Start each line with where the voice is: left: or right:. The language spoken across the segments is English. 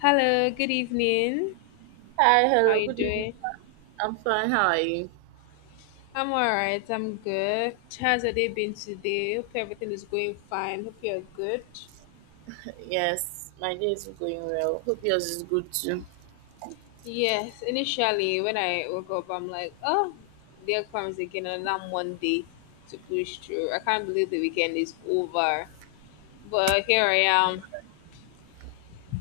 left: Hello, good evening.
right: Hi,
left: How
right: hello,
left: you
right: good evening.
left: doing?
right: I'm fine. How are you?
left: I'm all right. I'm good. How's your day been today? Hope everything is going fine. Hope you're good.
right: Yes, my day is going well. Hope yours is good too.
left: Yes, initially when I woke up, I'm like, oh, there comes again another Monday to push through. I can't believe the weekend is over. But here I am.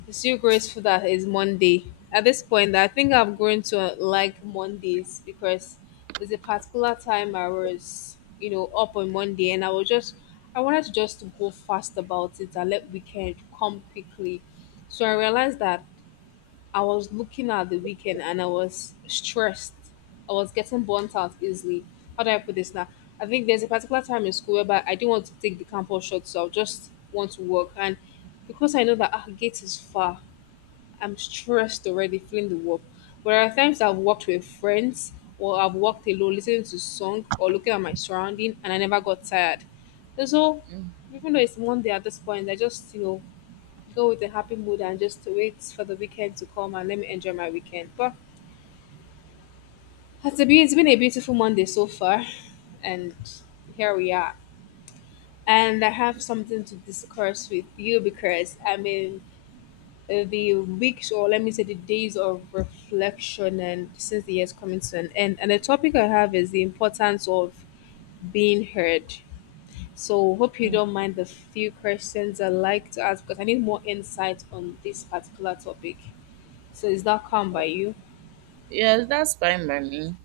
left: I'm still grateful that it's Monday. At this point, I think I've grown to like Mondays because there's a particular time I was, you know, up on Monday and I was just, I wanted to just go fast about it and let weekend come quickly. So I realized that I was looking at the weekend and I was stressed. I was getting burnt out easily. How do I put this now? I think there's a particular time in school whereby I didn't want to take the campus shot, so I just want to work. And because I know that our gate is far, I'm stressed already, feeling the work. But there are times I've worked with friends or I've worked alone, listening to song or looking at my surrounding, and I never got tired. And so, even though it's Monday at this point, I just go with a happy mood and just wait for the weekend to come and let me enjoy my weekend. But it's been a beautiful Monday so far, and here we are. And I have something to discuss with you because I'm a the weeks or let me say the days of reflection and since the year's coming to an end. And the topic I have is the importance of being heard. So hope you don't
right: Mhm.
left: mind the few questions I like to ask because I need more insight on this particular topic. So is that calm by you?
right: Yes, that's fine by me.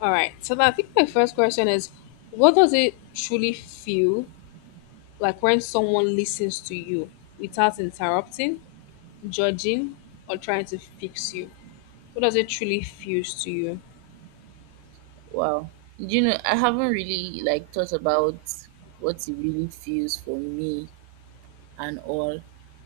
left: All right. So I think my first question is, what does it truly feel like when someone listens to you without interrupting, judging, or trying to fix you? What does it truly feel to you?
right: Wow. You know, I haven't really like thought about what it really feels for me and all.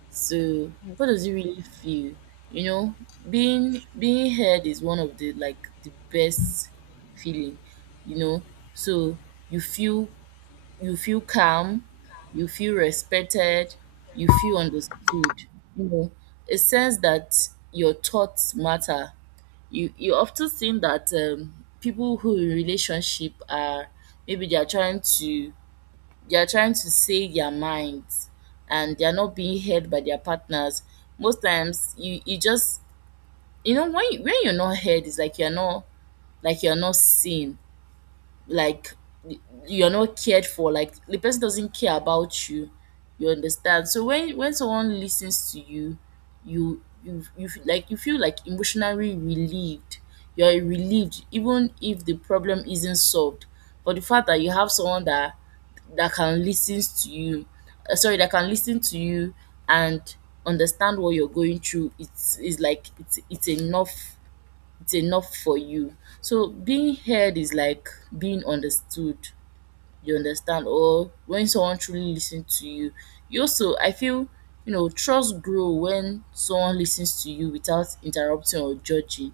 right: So, what does it really feel? You know, being heard is one of the like the best feeling. You know, so you feel you feel calm, you feel respected, you feel understood. You know, a sense that your thoughts matter. You often think that people who in relationship are maybe they are trying to they are trying to say their minds and they are not being heard by their partners. Most times you just you know when you're not heard, it's like you're not seen, like you're not cared for, like the person doesn't care about you, you understand. So when someone listens to you, like you feel like emotionally relieved, you're relieved even if the problem isn't solved, but the fact that you have someone that can listen to you, sorry, that can listen to you and understand what you're going through, it's is like it's enough, it's enough for you. So being heard is like being understood. You understand, or when someone truly listens to you. You also, I feel, you know, trust grow when someone listens to you without interrupting or judging.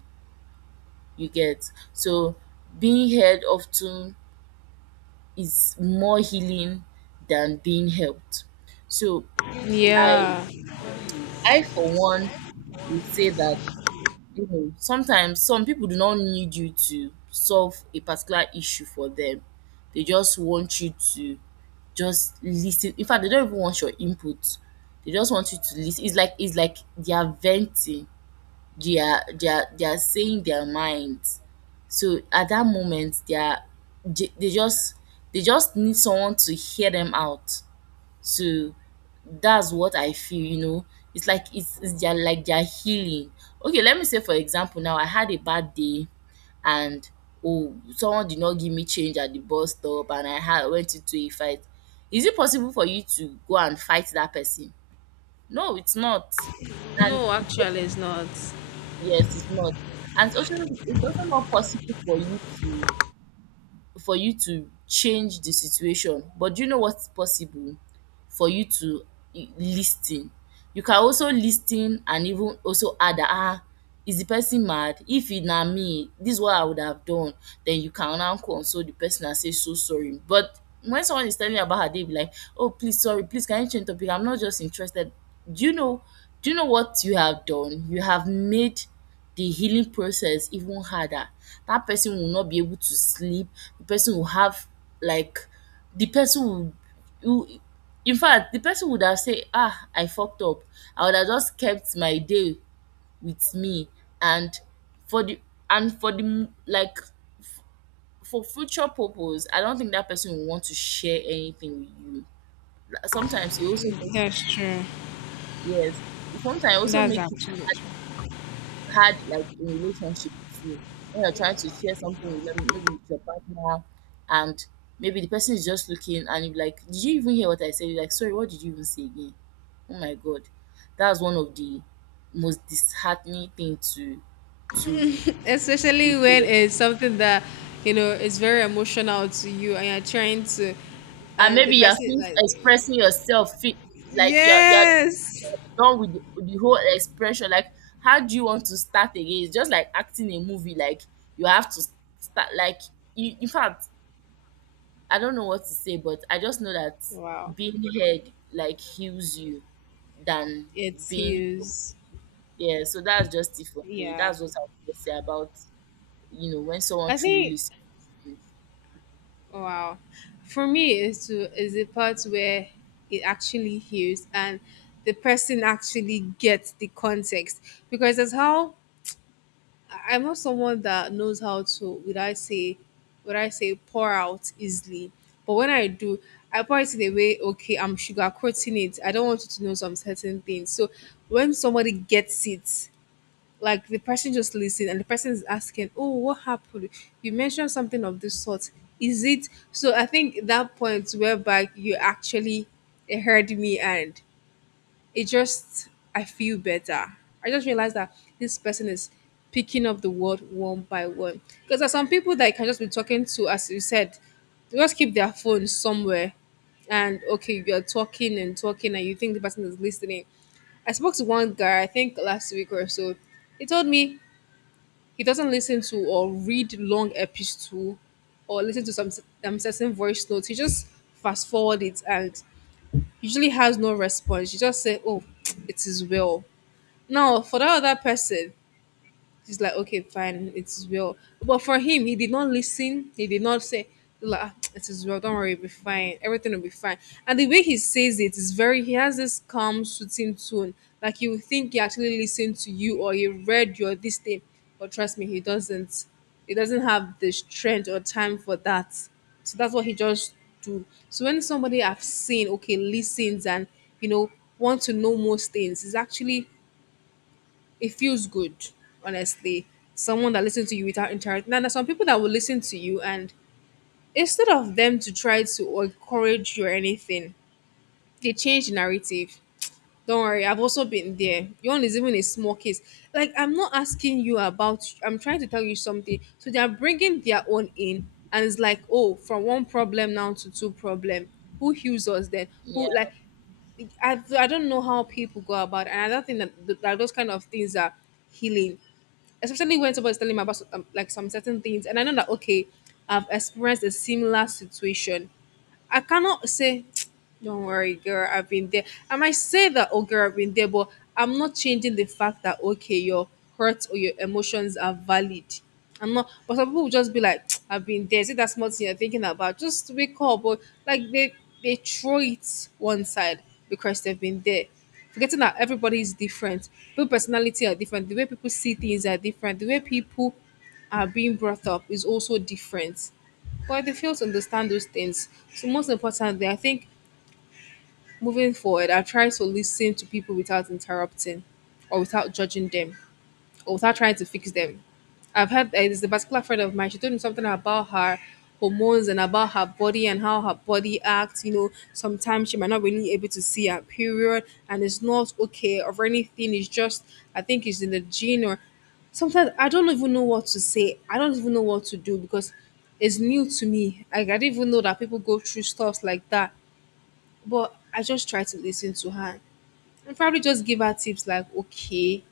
right: You get. So being heard often is more healing than being helped. So I,
left: Yeah.
right: I for one would say that you know sometimes some people do not need you to solve a particular issue for them, they just want you to just listen. In fact, they don't even want your input, they just want you to listen. It's like it's like they are venting, they are saying their minds. So at that moment they just, they just need someone to hear them out. So that's what I feel, you know. It's like it's their, like their healing. Okay, let me say for example now I had a bad day and oh someone did not give me change at the bus stop and I had went into a fight. Is it possible for you to go and fight that person? No, it's not. And
left: No,
right: it's
left: actually,
right: also
left: it's not.
right: yes, it's not. And it's also not possible for you to change the situation. But do you know what's possible? For you to listen. You can also listen and even also add that, ah, is the person mad? If it na me, this is what I would have done. Then you can now console the person and say so sorry. But when someone is telling you about her day, be like, oh please sorry, please can you change topic? I'm not just interested. Do you know do you know what you have done? You have made the healing process even harder. That person will not be able to sleep. The person will have, like the person will in fact the person would have said, ah, I fucked up. I would have just kept my day with me, and for the like for future purpose, I don't think that person will want to share anything with you. Like, sometimes you also make
left: That's
right: it
left: true.
right: yes. Sometimes it also
left: That's
right: make it
left: absolutely true.
right: hard, like in relationship too. When you're trying to share something with them, maybe with your partner, and maybe the person is just looking and you're like, did you even hear what I said? You're like, sorry, what did you even say again? Oh my god. That's one of the most disheartening thing to
left: Especially
right: to
left: when
right: hear.
left: it's something that you know is very emotional to you, and you're trying to,
right: And
left: and the
right: maybe
left: person like,
right: expressing yourself like you're
left: yes,
right: done with the whole expression. Like how do you want to start again? It's just like acting a movie, like you have to start, like you, in fact, I don't know what to say, but I just know that
left: wow,
right: being heard like heals you than
left: it's
right: being
left: huge.
right: yeah. So that's just it for me.
left: Yeah,
right: That's what I would say about you know when someone
left: I
right: truly
left: think
right: listens.
left: wow, for me is to is the part where it actually hears and the person actually gets the context because that's how I- I'm not someone that knows how to would I say pour out easily. But when I do, I pour it in a way, okay, I'm sugarcoating it. I don't want you to know some certain things. So when somebody gets it, like the person just listen and the person is asking, oh, what happened? You mentioned something of this sort. Is it so I think that point whereby you actually heard me and it just I feel better. I just realized that this person is picking up the word one by one. Because there's some people that you can just be talking to, as you said, they just keep their phone somewhere and okay, you're talking and talking and you think the person is listening. I spoke to one guy, I think last week or so. He told me he doesn't listen to or read long episode or listen to some certain voice notes. He just fast forward it and usually has no response. You just say, "Oh, it is well." Now, for that other person, he's like, okay, fine, it's well. But for him, he did not listen. He did not say, like, "Ah, it is well, don't worry, it'll be fine. Everything will be fine." And the way he says it is very, he has this calm, soothing tone. Like you would think he actually listened to you or he read your this thing. But trust me, he doesn't. He doesn't have the strength or time for that. So that's what he just do. So when somebody I've seen, okay, listens and, you know, want to know most things, is actually it feels good, honestly. Someone that listens to you without interrupting. Now, there are some people that will listen to you, and instead of them to try to encourage you or anything, they change the narrative. Don't worry, I've also been there. Yawn is even a small case. Like, I'm not asking you about, I'm trying to tell you something. So they are bringing their own in, and it's like, oh, from one problem now to two problem. Who heals us then?
right: Yeah.
left: Who, like, I don't know how people go about it, and I don't think that, those kind of things are healing, especially when somebody's telling me about like some certain things and I know that okay I've experienced a similar situation. I cannot say, don't worry, girl, I've been there. I might say that, oh, girl, I've been there, but I'm not changing the fact that, okay, your hurts or your emotions are valid. I'm not, but some people will just be like, I've been there. Is it that small thing you're thinking about? Just wake up. But like they throw it one side because they've been there. Forgetting that everybody is different. People personality are different. The way people see things are different. The way people are being brought up is also different, but they fail to understand those things. So most importantly, I think moving forward, I try to listen to people without interrupting or without judging them, without trying to fix them. I've had there's a particular friend of mine. She told me something about her hormones and about her body and how her body acts. You know, sometimes she might not really able to see her period, and it's not okay or anything. It's just I think it's in the gene or sometimes I don't even know what to say. I don't even know what to do because it's new to me. Like, I didn't even know that people go through stuff like that. But I just try to listen to her and probably just give her tips like, okay,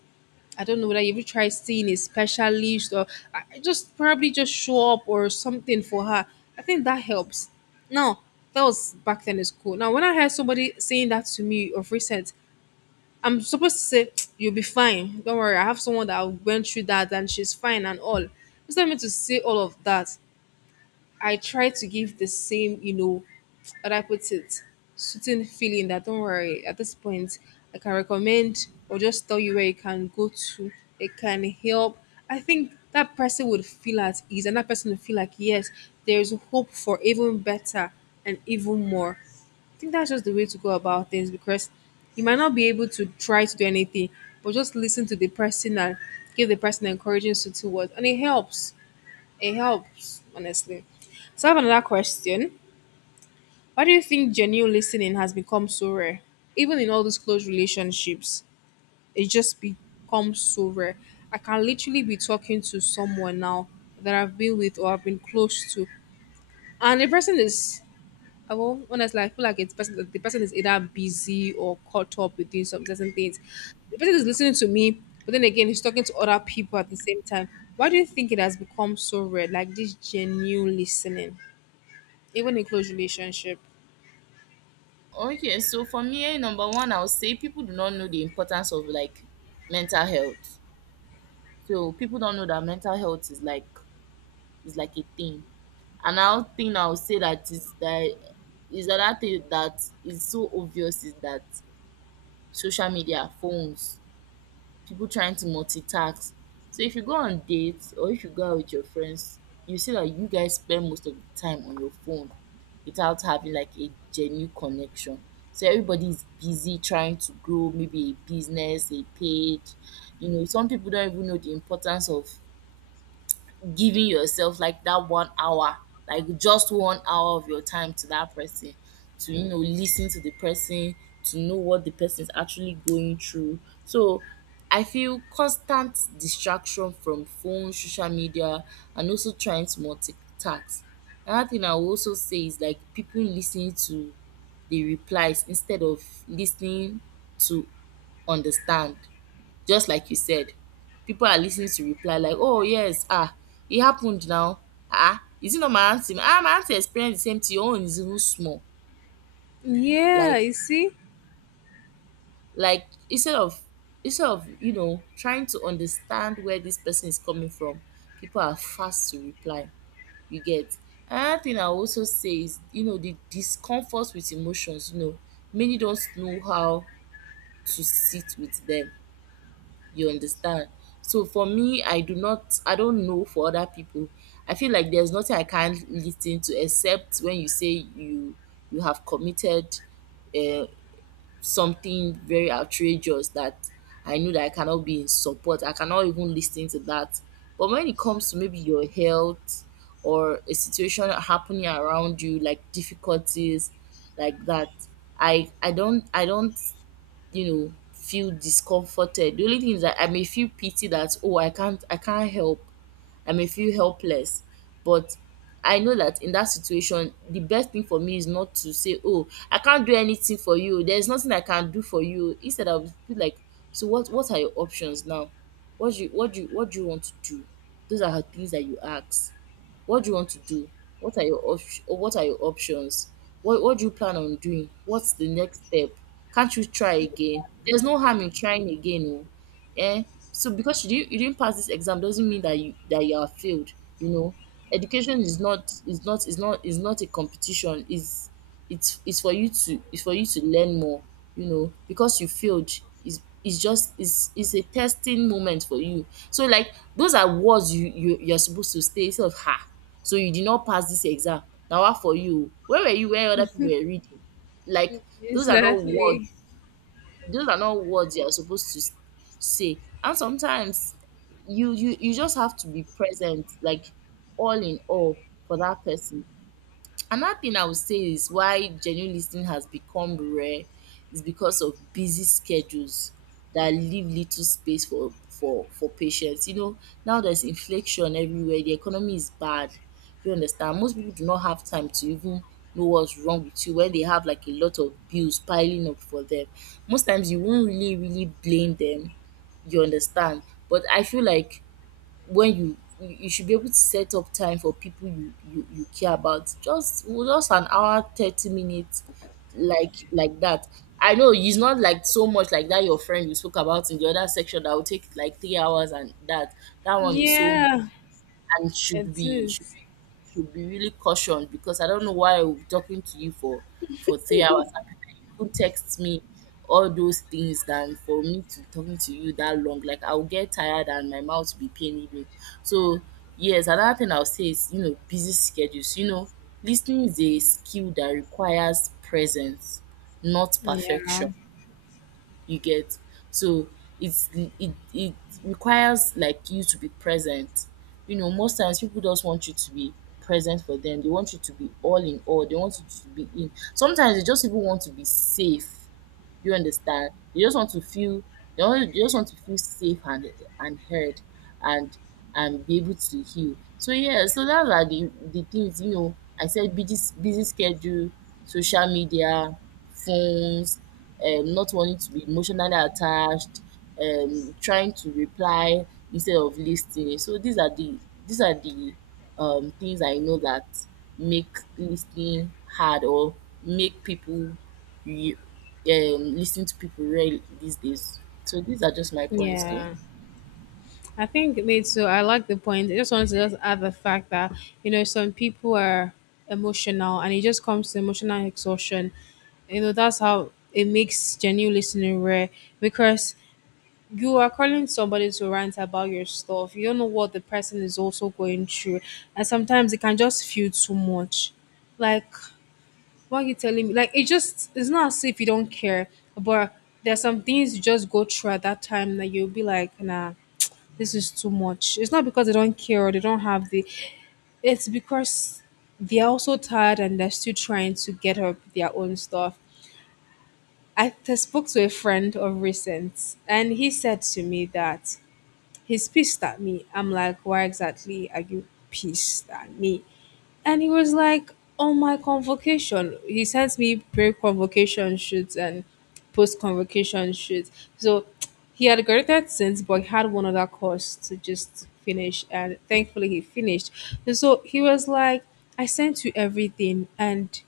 left: I don't know whether you ever try seeing a specialist or I just probably just show up or something for her. I think that helps. Now, that was back then in school. Now, when I heard somebody saying that to me of recent, I'm supposed to say, you'll be fine. Don't worry. I have someone that went through that and she's fine and all. Instead not me to say all of that, I try to give the same, you know, how do I put it, certain feeling that don't worry, at this point, I can recommend or just tell you where you can go to, it can help. I think that person would feel at ease and that person would feel like, yes, there's hope for even better and even more. I think that's just the way to go about things because you might not be able to try to do anything, but just listen to the person and give the person encouraging to towards, and it helps. It helps, honestly. So I have another question. Why do you think genuine listening has become so rare? Even in all these close relationships, it just becomes so rare. I can literally be talking to someone now that I've been with or I've been close to. And the person is I well, honestly, I feel like it's person the person is either busy or caught up with doing some certain things. The person is listening to me, but then again he's talking to other people at the same time. Why do you think it has become so rare? Like this genuine listening? Even in close relationship.
right: Okay. So for me, eh, number one, I'll say people do not know the importance of like mental health. So people don't know that mental health is like a thing. Another thing I'll say that is another thing that is so obvious is that social media, phones, people trying to multitask. So if you go on dates or if you go out with your friends, you see that you guys spend most of the time on your phone without having like a genuine connection. So everybody is busy trying to grow maybe a business, a page. You know, some people don't even know the importance of giving yourself like that 1 hour, like just 1 hour of your time to that person, to you know, listen to the person, to know what the person is actually going through. So I feel constant distraction from phone, social media, and also trying to multitask. Another thing I will also say is like people listening to the replies instead of listening to understand. Just like you said, people are listening to reply like, "Oh yes, ah, it happened now. Ah, is it not my auntie? Ah, my auntie experienced the same thing. Your own is even small."
left: Yeah,
right: Like,
left: you see?
right: like instead of you know trying to understand where this person is coming from, people are fast to reply. You get. Another thing I also say is, you know, the discomfort with emotions. You know, many don't know how to sit with them. You understand? So for me, I do not I don't know for other people. I feel like there's nothing I can't listen to, except when you say you have committed uh, something very outrageous that I know that I cannot be in support. I cannot even listen to that. But when it comes to maybe your health or a situation happening around you, like difficulties like that, I don't you know feel discomforted. The only thing is that I may feel pity that, oh, I can't help, I may feel helpless, but I know that in that situation the best thing for me is not to say, oh, I can't do anything for you, there's nothing I can do for you. Instead I will be like, so what are your options now, what do you what do you want to do? Those are the things that you ask. What do you want to do? What are your options? What do you plan on doing? What's the next step? Can't you try again? There's no harm in trying again. Oh. Eh? So because you didn't pass this exam doesn't mean that you are failed. You know, education is not is not a competition. Is It's it's for you to learn more. You know, because you failed is just is a testing moment for you. So like those are words you're supposed to stay instead of ha. So you did not pass this exam. Now what for you? Where were you where other people were reading? Like, those are not words,
left: Exactly.
right: those are not words you are supposed to say. And sometimes you you just have to be present, like all in all, for that person. Another thing I would say is why genuine listening has become rare is because of busy schedules that leave little space for patients. You know, now there's inflation everywhere, the economy is bad. You understand? Most people do not have time to even know what's wrong with you when they have like a lot of bills piling up for them. Most times you won't really blame them. You understand? But I feel like when you should be able to set up time for people you care about. Just an hour, 30 minutes like that. I know it's not like so much like that your friend you spoke about in the other section that will take like 3 hours, and that one is so,
left: Yeah,
right: and should
left: it
right: be should
left: is.
right: be should be really cautioned, because I don't know why I will be talking to you for 3 hours. I prefer you could text me all those things than for me to be talking to you that long. Like I'll get tired and my mouth will be paining me. So yes, another thing I'll say is, you know, busy schedules. Listening is a skill that requires presence, not perfection.
left: Yeah,
right: You get? So it's it requires, like, you to be present. Most times people just want you to be present for them. They want you to be all in all. They want you to be in sometimes they just even want to be safe. You understand? You just want to feel you only- you just want to feel safe and heard and and be able to heal. So yeah, so that's are the things. I said busy schedule, social media, phones, not wanting to be emotionally attached, trying to reply instead of listening. So these are the things I know that make listening hard or make people you listening to people rarely these days. So these are just my points though.
left: yeah. I think me too. I like the point. I just want to just add the fact that you know some people are emotional, and it just comes to emotional exhaustion. You know that's how it makes genuine listening rare because you are calling somebody to rant about your stuff. You don't know what the person is also going through, and sometimes it can just feel too much. Like why are you telling me? Like it just it's not as if you don't care, but there's some things you just go through at that time that you'll be like, nah, this is too much. It's not because they don't care or they don't have the it's because they're also tired and they're still trying to get up their own stuff. I spoke to a friend of recent and he said to me that he's pissed at me. I'm like, why exactly are you pissed at me? And he was like, on my convocation, he sent me pre-convocation shoots and post-convocation shoots. So he had graduated since, but he had one other course to just finish, and thankfully he finished. And so he was like, I sent you everything, and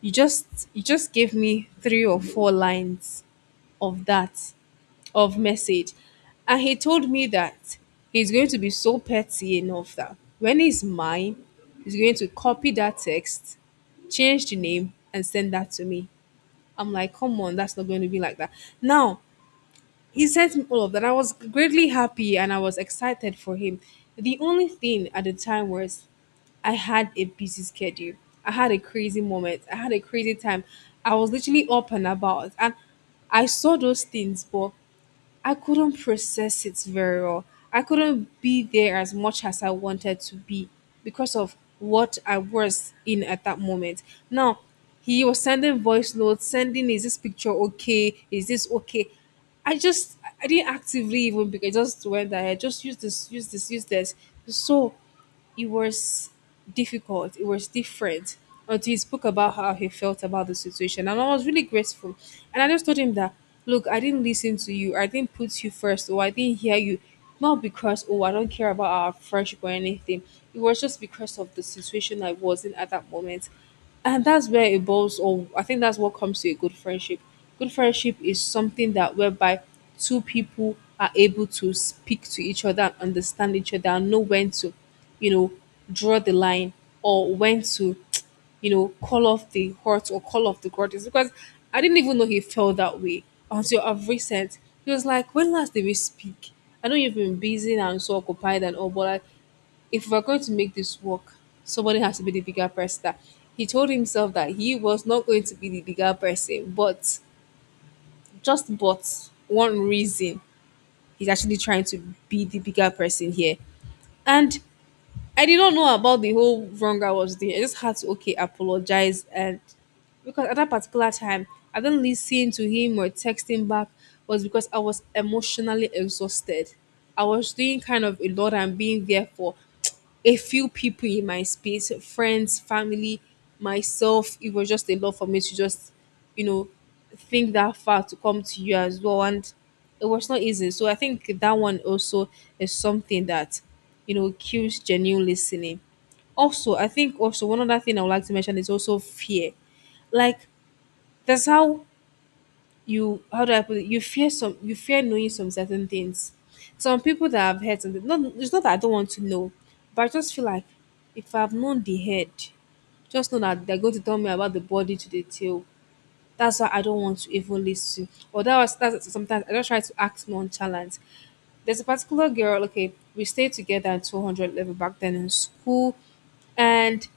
left: you just you just gave me three or four lines of that of message. And he told me that he's going to be so petty enough that when he's mine, he's going to copy that text, change the name, and send that to me. I'm like, come on, that's not going to be like that. Now, he sent me all of that. I was greatly happy and I was excited for him. The only thing at the time was I had a busy schedule. I had a crazy moment. I had a crazy time. I was literally up and about. And I saw those things, but I couldn't process it very well. I couldn't be there as much as I wanted to be because of what I was in at that moment. Now, he was sending voice notes, sending, is this picture okay? Is this okay? I didn't actively even because I just went there. I just use this, use this, use this. So it was it was different until he spoke about how he felt about the situation. And I was really grateful. And I just told him that, look, I didn't listen to you, I didn't put you first, or I didn't hear you. Not because, oh, I don't care about our friendship or anything. It was just because of the situation I was in at that moment. And that's where it boils, or I think that's what comes to a good friendship. Good friendship is something that whereby two people are able to speak to each other and understand each other and know when to, you know, draw the line or when to call off the hurt or call off the grudges. Because I didn't even know he felt that way until of recent. He was like, when last did we speak? I know you've been busy and so occupied and all, but like if we're going to make this work, somebody has to be the bigger person. He told himself that he was not going to be the bigger person, but just but one reason he's actually trying to be the bigger person here. And I did not know about the whole wrong I was doing. I just had to apologize, and because at that particular time I didn't listen to him or text him back was because I was emotionally exhausted. I was doing kind of a lot and being there for a few people in my space, friends, family, myself. It was just a lot for me to just, you know, think that far to come to you as well. And it was not easy. So I think that one also is something that kills genuine listening. Also, I think also one other thing I would like to mention is also fear. Like, that's how you how do I put it? You fear knowing some certain things. Some people that have heard something. Not It's not that I don't want to know, but I just feel like if I've known the head, just know that they're going to tell me about the body to the tail. That's why I don't want to even listen. Or that's sometimes I just try to act nonchalant. There's a particular girl, okay, we stayed together at 200 level back then in school, and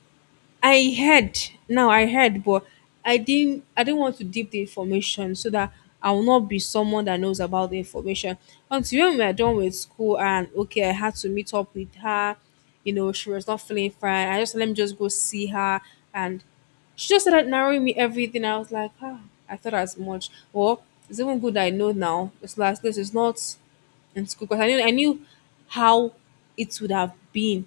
left: I heard I heard, but I didn't want to deep the information so that I will not be someone that knows about the information. Until when we are done with school, and okay, I had to meet up with her, she was not feeling fine. I just Let me just go see her, and she just started narrowing me everything. I was like, ah, I thought as much. Well, it's even good I know now. It's like this is not in school, because I knew how it would have been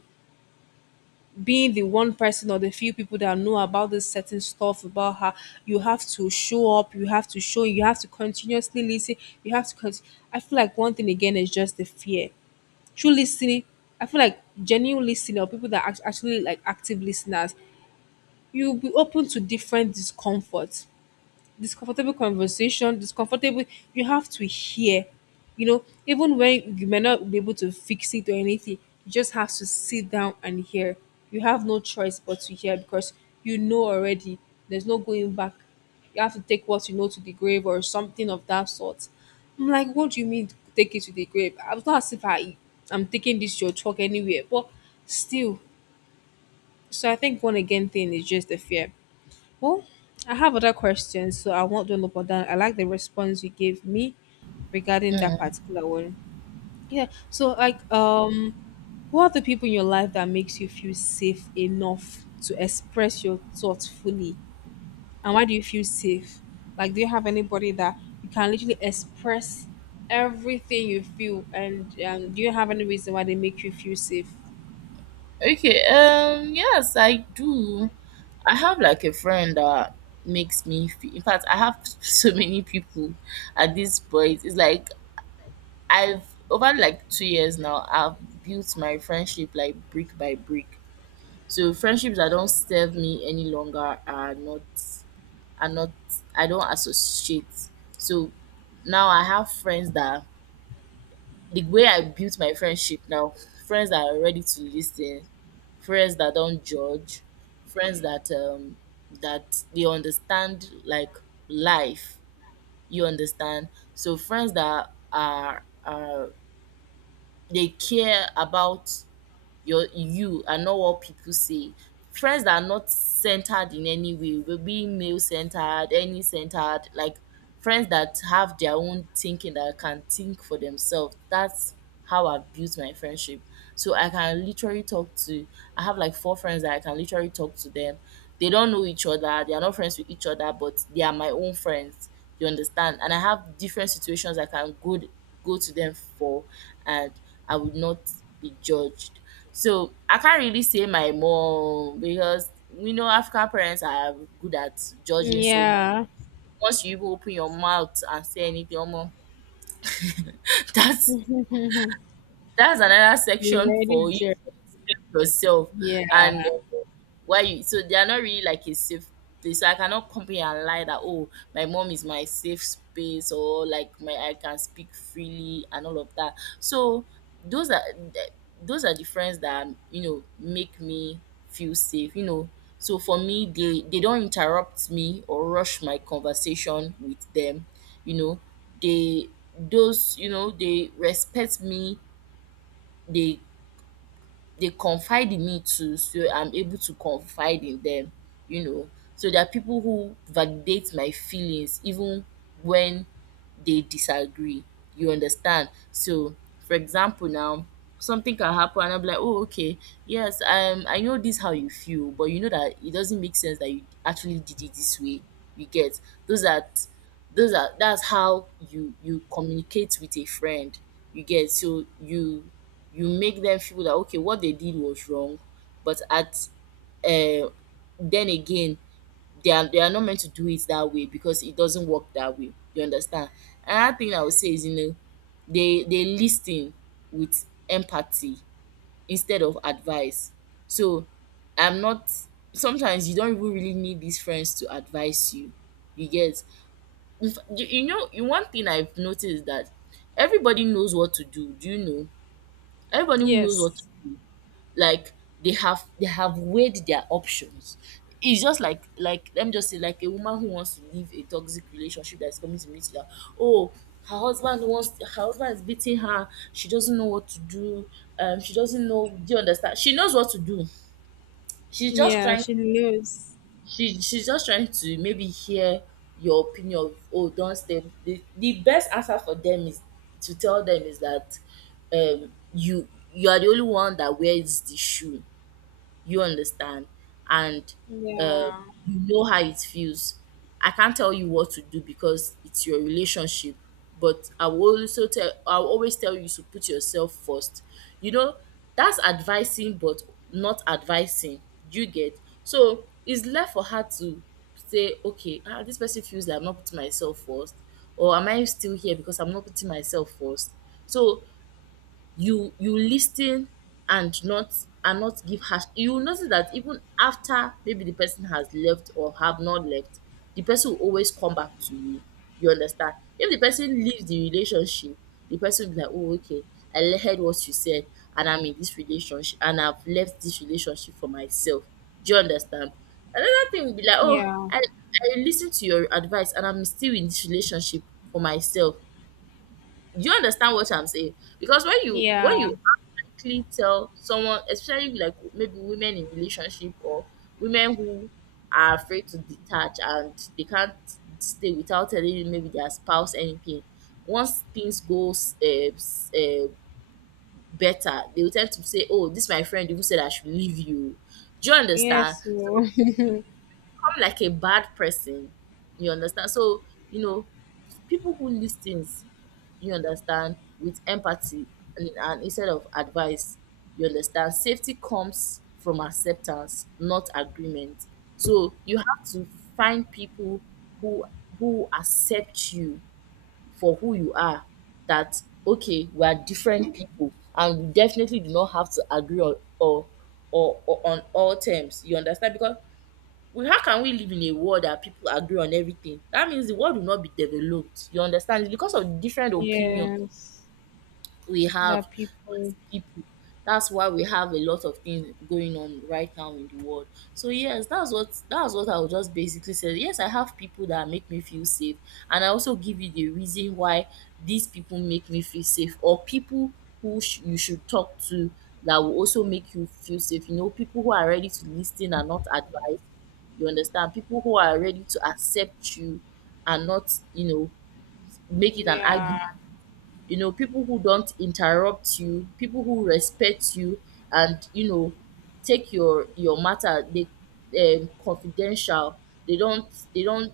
left: being the one person or the few people that know about this certain stuff about her. You have to show up, you have to continuously listen, you have to cont- I feel like one thing again is just the fear. True listening. I feel like genuine listening, or people that actually like active listeners, you'll be open to different discomforts, discomfortable conversation, discomfortable. You have to hear, even when you may not be able to fix it or anything, you just have to sit down and hear. You have no choice but to hear because you know already. There's no going back. You have to take what you know to the grave or something of that sort. I'm like, what do you mean take it to the grave? I was not as if I'm taking this your talk anywhere, but still. So I think one again thing is just the fear. Well, I have other questions, so I won't dwell upon that. I like the response you gave me regarding that particular one. Yeah. So, like, who are the people in your life that makes you feel safe enough to express your thoughts fully? And why do you feel safe? Like, do you have anybody that you can literally express everything you feel, and do you have any reason why they make you feel safe?
right: Okay, yes, I do. I have like a friend that makes me feel, in fact I have so many people at this point. It's like I've over like 2 years now, I've built my friendship like brick by brick. So friendships that don't serve me any longer are not. I don't associate. So now I have friends that, the way I built my friendship now, friends that are ready to listen, friends that don't judge, friends that that they understand, like, life. You understand? So friends that are, they care about you and not what people say. Friends that are not centered in any way, will be male centered, any centered, like friends that have their own thinking, that can think for themselves. That's how I built my friendship. So i can literally talk to I have like four friends that I can literally talk to them. They don't know each other, they are not friends with each other, but they are my own friends. You understand? And I have different situations I can go to them for, and I would not be judged. So I can't really say my mom, because we know African parents are good at judging so much.
left: Yeah.
right: Once you even open your mouth and say anything, omo, that's that's another
left: You
right: section
left: ready,
right: for you
left: Jerry?
right: yourself.
left: Yeah.
right: And why you so they are not really like a safe place. So I cannot come here and lie that, oh, my mom is my safe space, or like my I can speak freely and all of that. So those are th- those are the friends that make me feel safe. So for me they don't interrupt me or rush my conversation with them you know they those you know they respect me, they they confide in me too, so I'm able to confide in them, you know. So there are people who validate my feelings even when they disagree. You understand? So, for example, now, something can happen, and I'm like, oh, okay, yes, I know this how you feel, but you know that it doesn't make sense that you actually did it this way. You get those that, those are, that's how you communicate with a friend. You get? So you make them feel that okay, what they did was wrong, but at uh then again, they are not meant to do it that way, because it doesn't work that way. You understand? Another thing I would say is, they listen with empathy instead of advice. So I'm not sometimes you don't even really need these friends to advise you. You get? If, you know, you- One thing I've noticed is that everybody knows what to do. Do you know? Everybody knows what, to,
left: Yes.
right: like they have weighed their options. It's just like let me just say, like a woman who wants to leave a toxic relationship, that's coming to meet you that, oh, her husband is beating her, she doesn't know what to do, she doesn't know, do you understand, she knows what to do. She's just
left: Yeah,
right: trying,
left: she knows.
right: She's just trying to maybe hear your opinion of, oh, don't stay. The best answer for them is to tell them is that, you are the only one that wears the shoe. You understand? And uh,
left: Yeah,
right: you know how it feels. I can't tell you what to do because it's your relationship, but I'll always tell you to put yourself first. you know that's advising but not advising, you get? So it's left for her to say, okay, ah, this person feels like I'm not putting myself first, or am I still here because I'm not putting myself first. So you lis ten and not and not give harsh. You will notice that even after maybe the person has left or have not left, the person will always come back to you, you understand. If the person leave the relationship, the person will be like, oh, okay, I heard what you said, and I'm in this relationship, and I've left this relationship for myself. Do you understand? Another thing will be like, oh,
left: yeah,
right: I lis ten to your advice and I'm still in this relationship for myself. Do you understand what I'm saying? Because when you when
left: yeah.
right: you actually tell someone, especially like maybe women in relationship, or women who are afraid to detach and they can't stay without telling maybe their spouse anything. Once things go better, they will tend to say, "Oh, this my friend even said I should leave you." Do you understand?
left: Yes,
right: So
left: oh.
right: become like a bad person. You understand? So you know, people who listens, you understand, with empathy and instead of advice, you understand. Safety comes from acceptance, not agreement. So you have to find people who who accept you for who you are. That okay, we are different people, and we definitely do not have to agree on or on all terms. You understand? Because how can we live in a world that people agree on everything? That means the world will not be developed. You understand? It's because of different opinions
left: yes.
right: we have
left: That people.
right: as people. That's why we have a lot of things going on right now in the world. So yes, that's what I would just basically say. Yes, I have people that make me feel safe, and I also give you the reason why these people make me feel safe, or people who you should talk to that will also make you feel safe. People who are ready to listen and not advise. You understand? People who are ready to accept you and not, make it an
left: Yeah.
right: argument, people who don't interrupt you, people who respect you, and take your matter they confidential. They don't they don't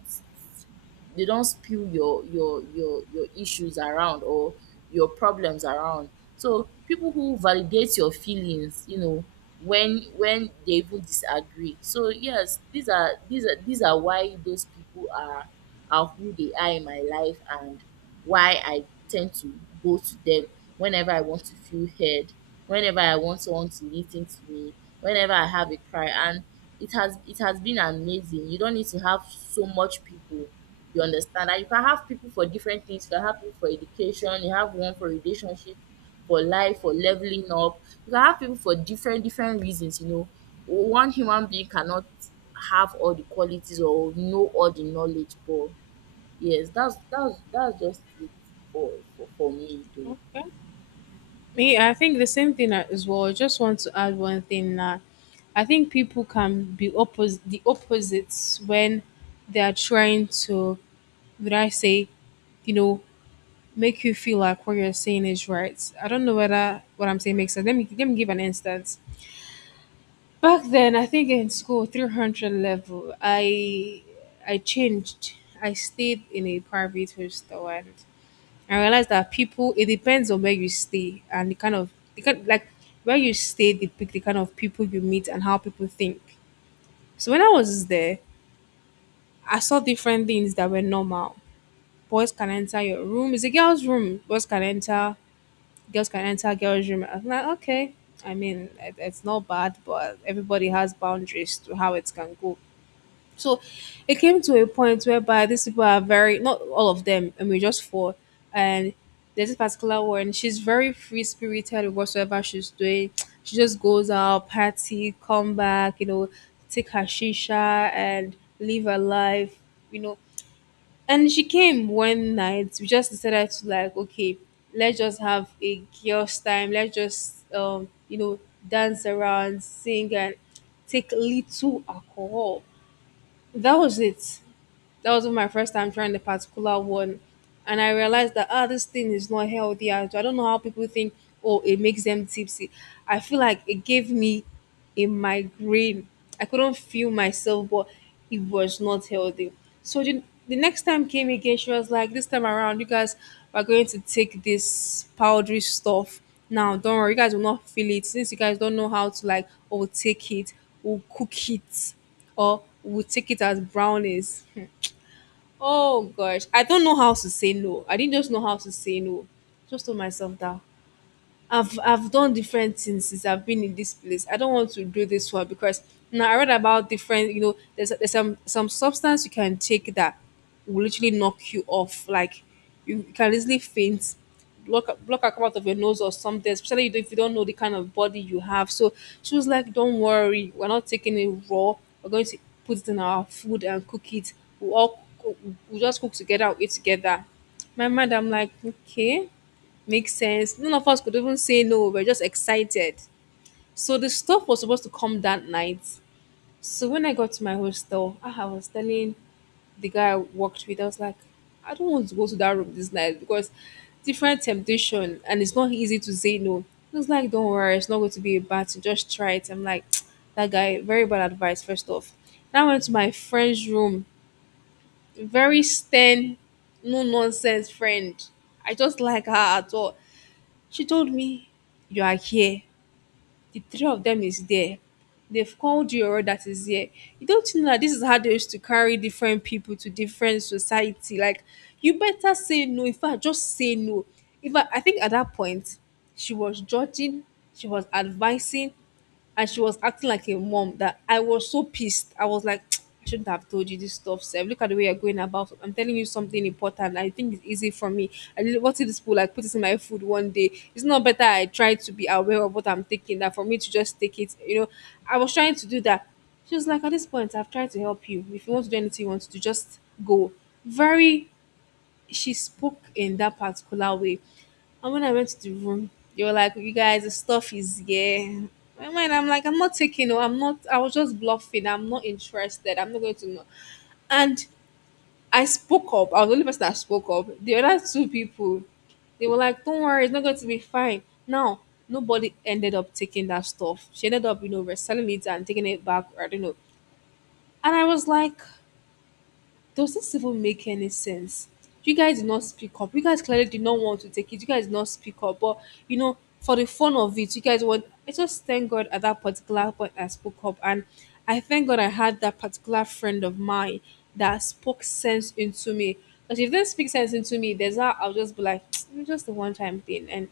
right: they don't spill your issues around or your problems around. So people who validate your feelings, when they even disagree. So yes, these are why those people are who they are in my life, and why I tend to go to them whenever I want to feel heard, whenever I want someone to listen to me, whenever I have a cry, and it has been amazing. You don't need to have so much people. You understand that you can have people for different things, you can have people for education, you have one for relationship, for life, for leveling up. You can have people for different different reasons. One human being cannot have all the qualities or know all the knowledge, but yes, that's just it for me though.
left: Okay. Me, I think the same thing as well. I just want to add one thing that I think people can be oppos the opposites when they are trying to, would I say, you know, make you feel like what you're saying is right. I don't know whether what I'm saying makes sense. Let me give an instance. Back then, I think in school, 300 level, I changed. I stayed in a private hostel, and I realized that people, it depends on where you stay and the kind, like, where you stay, the kind of people you meet and how people think. So when I was there, I saw different things that were normal. Boys can enter your room. It's a girl's room. Boys can enter. Girls can enter girls' room. I'm like, okay. I mean, it's not bad, but everybody has boundaries to how it can go. So it came to a point whereby these people are very not all of them, I mean just four. And there's this particular one, she's very free spirited with whatsoever she's doing. She just goes out, party, come back, take her shisha and live her life, you know. And she came one night. We just decided to like, okay, let's just have a girls' time. Let's just dance around, sing, and take little alcohol. That was it. That was my first time trying the particular one. And I realized that this thing is not healthy at all. I don't know how people think, oh, it makes them tipsy. I feel like it gave me a migraine. I couldn't feel myself, but it was not healthy. So the next time came again, she was like, this time around, you guys are going to take this powdery stuff. Now, don't worry, you guys will not feel it. Since you guys don't know how to like, oh, take it, we'll cook it, or we'll take it as brownies. Oh gosh, I don't know how to say no. I didn't just know how to say no. Just told myself that I've done different things since I've been in this place. I don't want to do this one because now I read about different, there's some substance you can take that will literally knock you off. Like, you can easily faint, block a come out of your nose or something, especially if you don't know the kind of body you have. So she was like, don't worry, we're not taking it raw. We're going to put it in our food and cook it. We'll all cook- we'll just cook together, we'll eat together. My mind, I'm like, okay. Makes sense. None of us could even say no. We're just excited. So the stuff was supposed to come that night. So when I got to my hostel, I was telling the guy I worked with, I was like, I don't want to go to that room this night because different temptation and it's not easy to say no. He was like, don't worry, it's not going to be a bad thing. Just try it. I'm like, that guy, very bad advice, first off. Then I went to my friend's room. Very stern, no nonsense friend. I just like her at all. She told me, "You are here. The three of them is there. They've called you all that is here. You don't know that this is how they used to carry different people to different society. Like, you better say no. In fact, just say no." In fact, I think at that point, she was judging, she was advising, and she was acting like a mom that I was so pissed. I was like, I shouldn't have told you this stuff, Seb. Look at the way you're going about it. I'm telling you something important. I think it's easy for me. I really, what if this will like put it in my food one day? It's not better I try to be aware of what I'm taking that for me to just take it. I was trying to do that. She was like, at this point, I've tried to help you. If you want to do anything you want to do, just go. Very, she spoke in that particular way. And when I went to the room, they were like, "You guys, the stuff is here." My mind, I'm like, I'm not taking. No, I'm not. I was just bluffing. I'm not interested. I'm not going to know. And I spoke up. I was the only person that spoke up. The other two people, they were like, "Don't worry, it's not going to be fine." Now, nobody ended up taking that stuff. She ended up, you know, reselling it and taking it back. Or I don't know. And I was like, does this even make any sense? You guys did not speak up. You guys clearly did not want to take it. You guys did not speak up. But, you know, for the fun of it, you guys want. I just thank God at that particular point I spoke up. And I thank God I had that particular friend of mine that spoke sense into me. Because if they speak sense into me, there's that I'll just be like, just the one time thing. And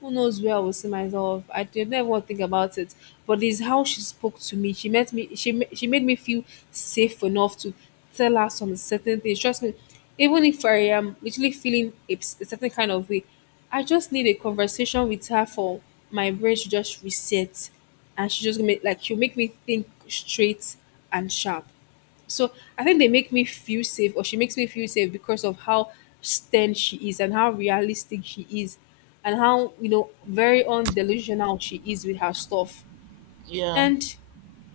left: who knows where I will see myself? I did not think about it, but it's how she spoke to me. She met me. She made me feel safe enough to tell her some certain things. Trust me, even if I am literally feeling a, a certain kind of way, I just need a conversation with her for my brain to just reset, and she'll make me think straight and sharp. So I think they make me feel safe, or she makes me feel safe because of how stern she is and how realistic she is, and how, you know, very undelusional she is with her stuff.
right: Yeah.
left: And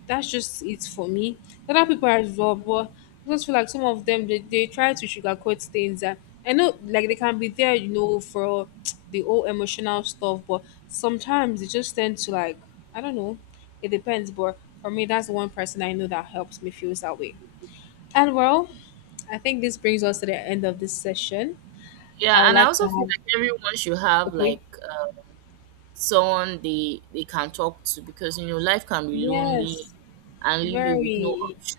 left: that's just it for me. Other people are as well, but I just feel like some of them they try to sugarcoat things. And I know, like, they can be there, you know, for the whole emotional stuff, but sometimes they just tend to like, I don't know. It depends, but for me, that's the one person I know that helps me feel that way. And well, I think this brings us to the end of this session.
right: Yeah,
left: I would
right: and I
left: like to
right: also feel
left: have,
right: like everyone should have
left: okay.
right: like uh, someone they can talk to, because life can be lonely
left: Yes,
right: and leave you with no
left: very.
right: option.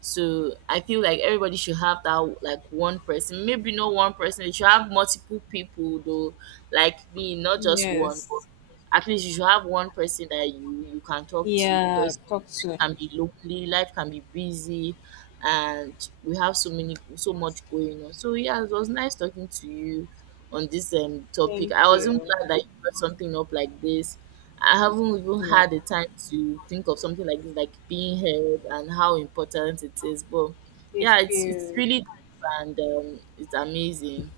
right: So I feel like everybody should have that, like, one person. Maybe not one person, you should have multiple people though, like me, not just one, but
left: Yes.
right: at least you should have one person that you can talk to,
left: Yeah,
right: because
left: talk
right: life
left: soon.
right: can be lonely, life can be busy, and we have so much going on. So yeah, it was nice talking to you on this topic.
left: Thank
right: I was not
left: you.
right: glad that you brought something up like this. I haven't even
left: Yeah.
right: had the time to think of something like this, like being heard and how important it is. But
left: If
right: yeah, it's
left: you,
right: really deep and it's amazing.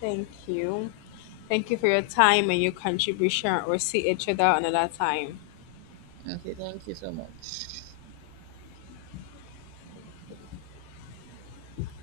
left: thank you. Thank you for your time and your contribution. We'll see each other another time.
right: Okay, thank you so much.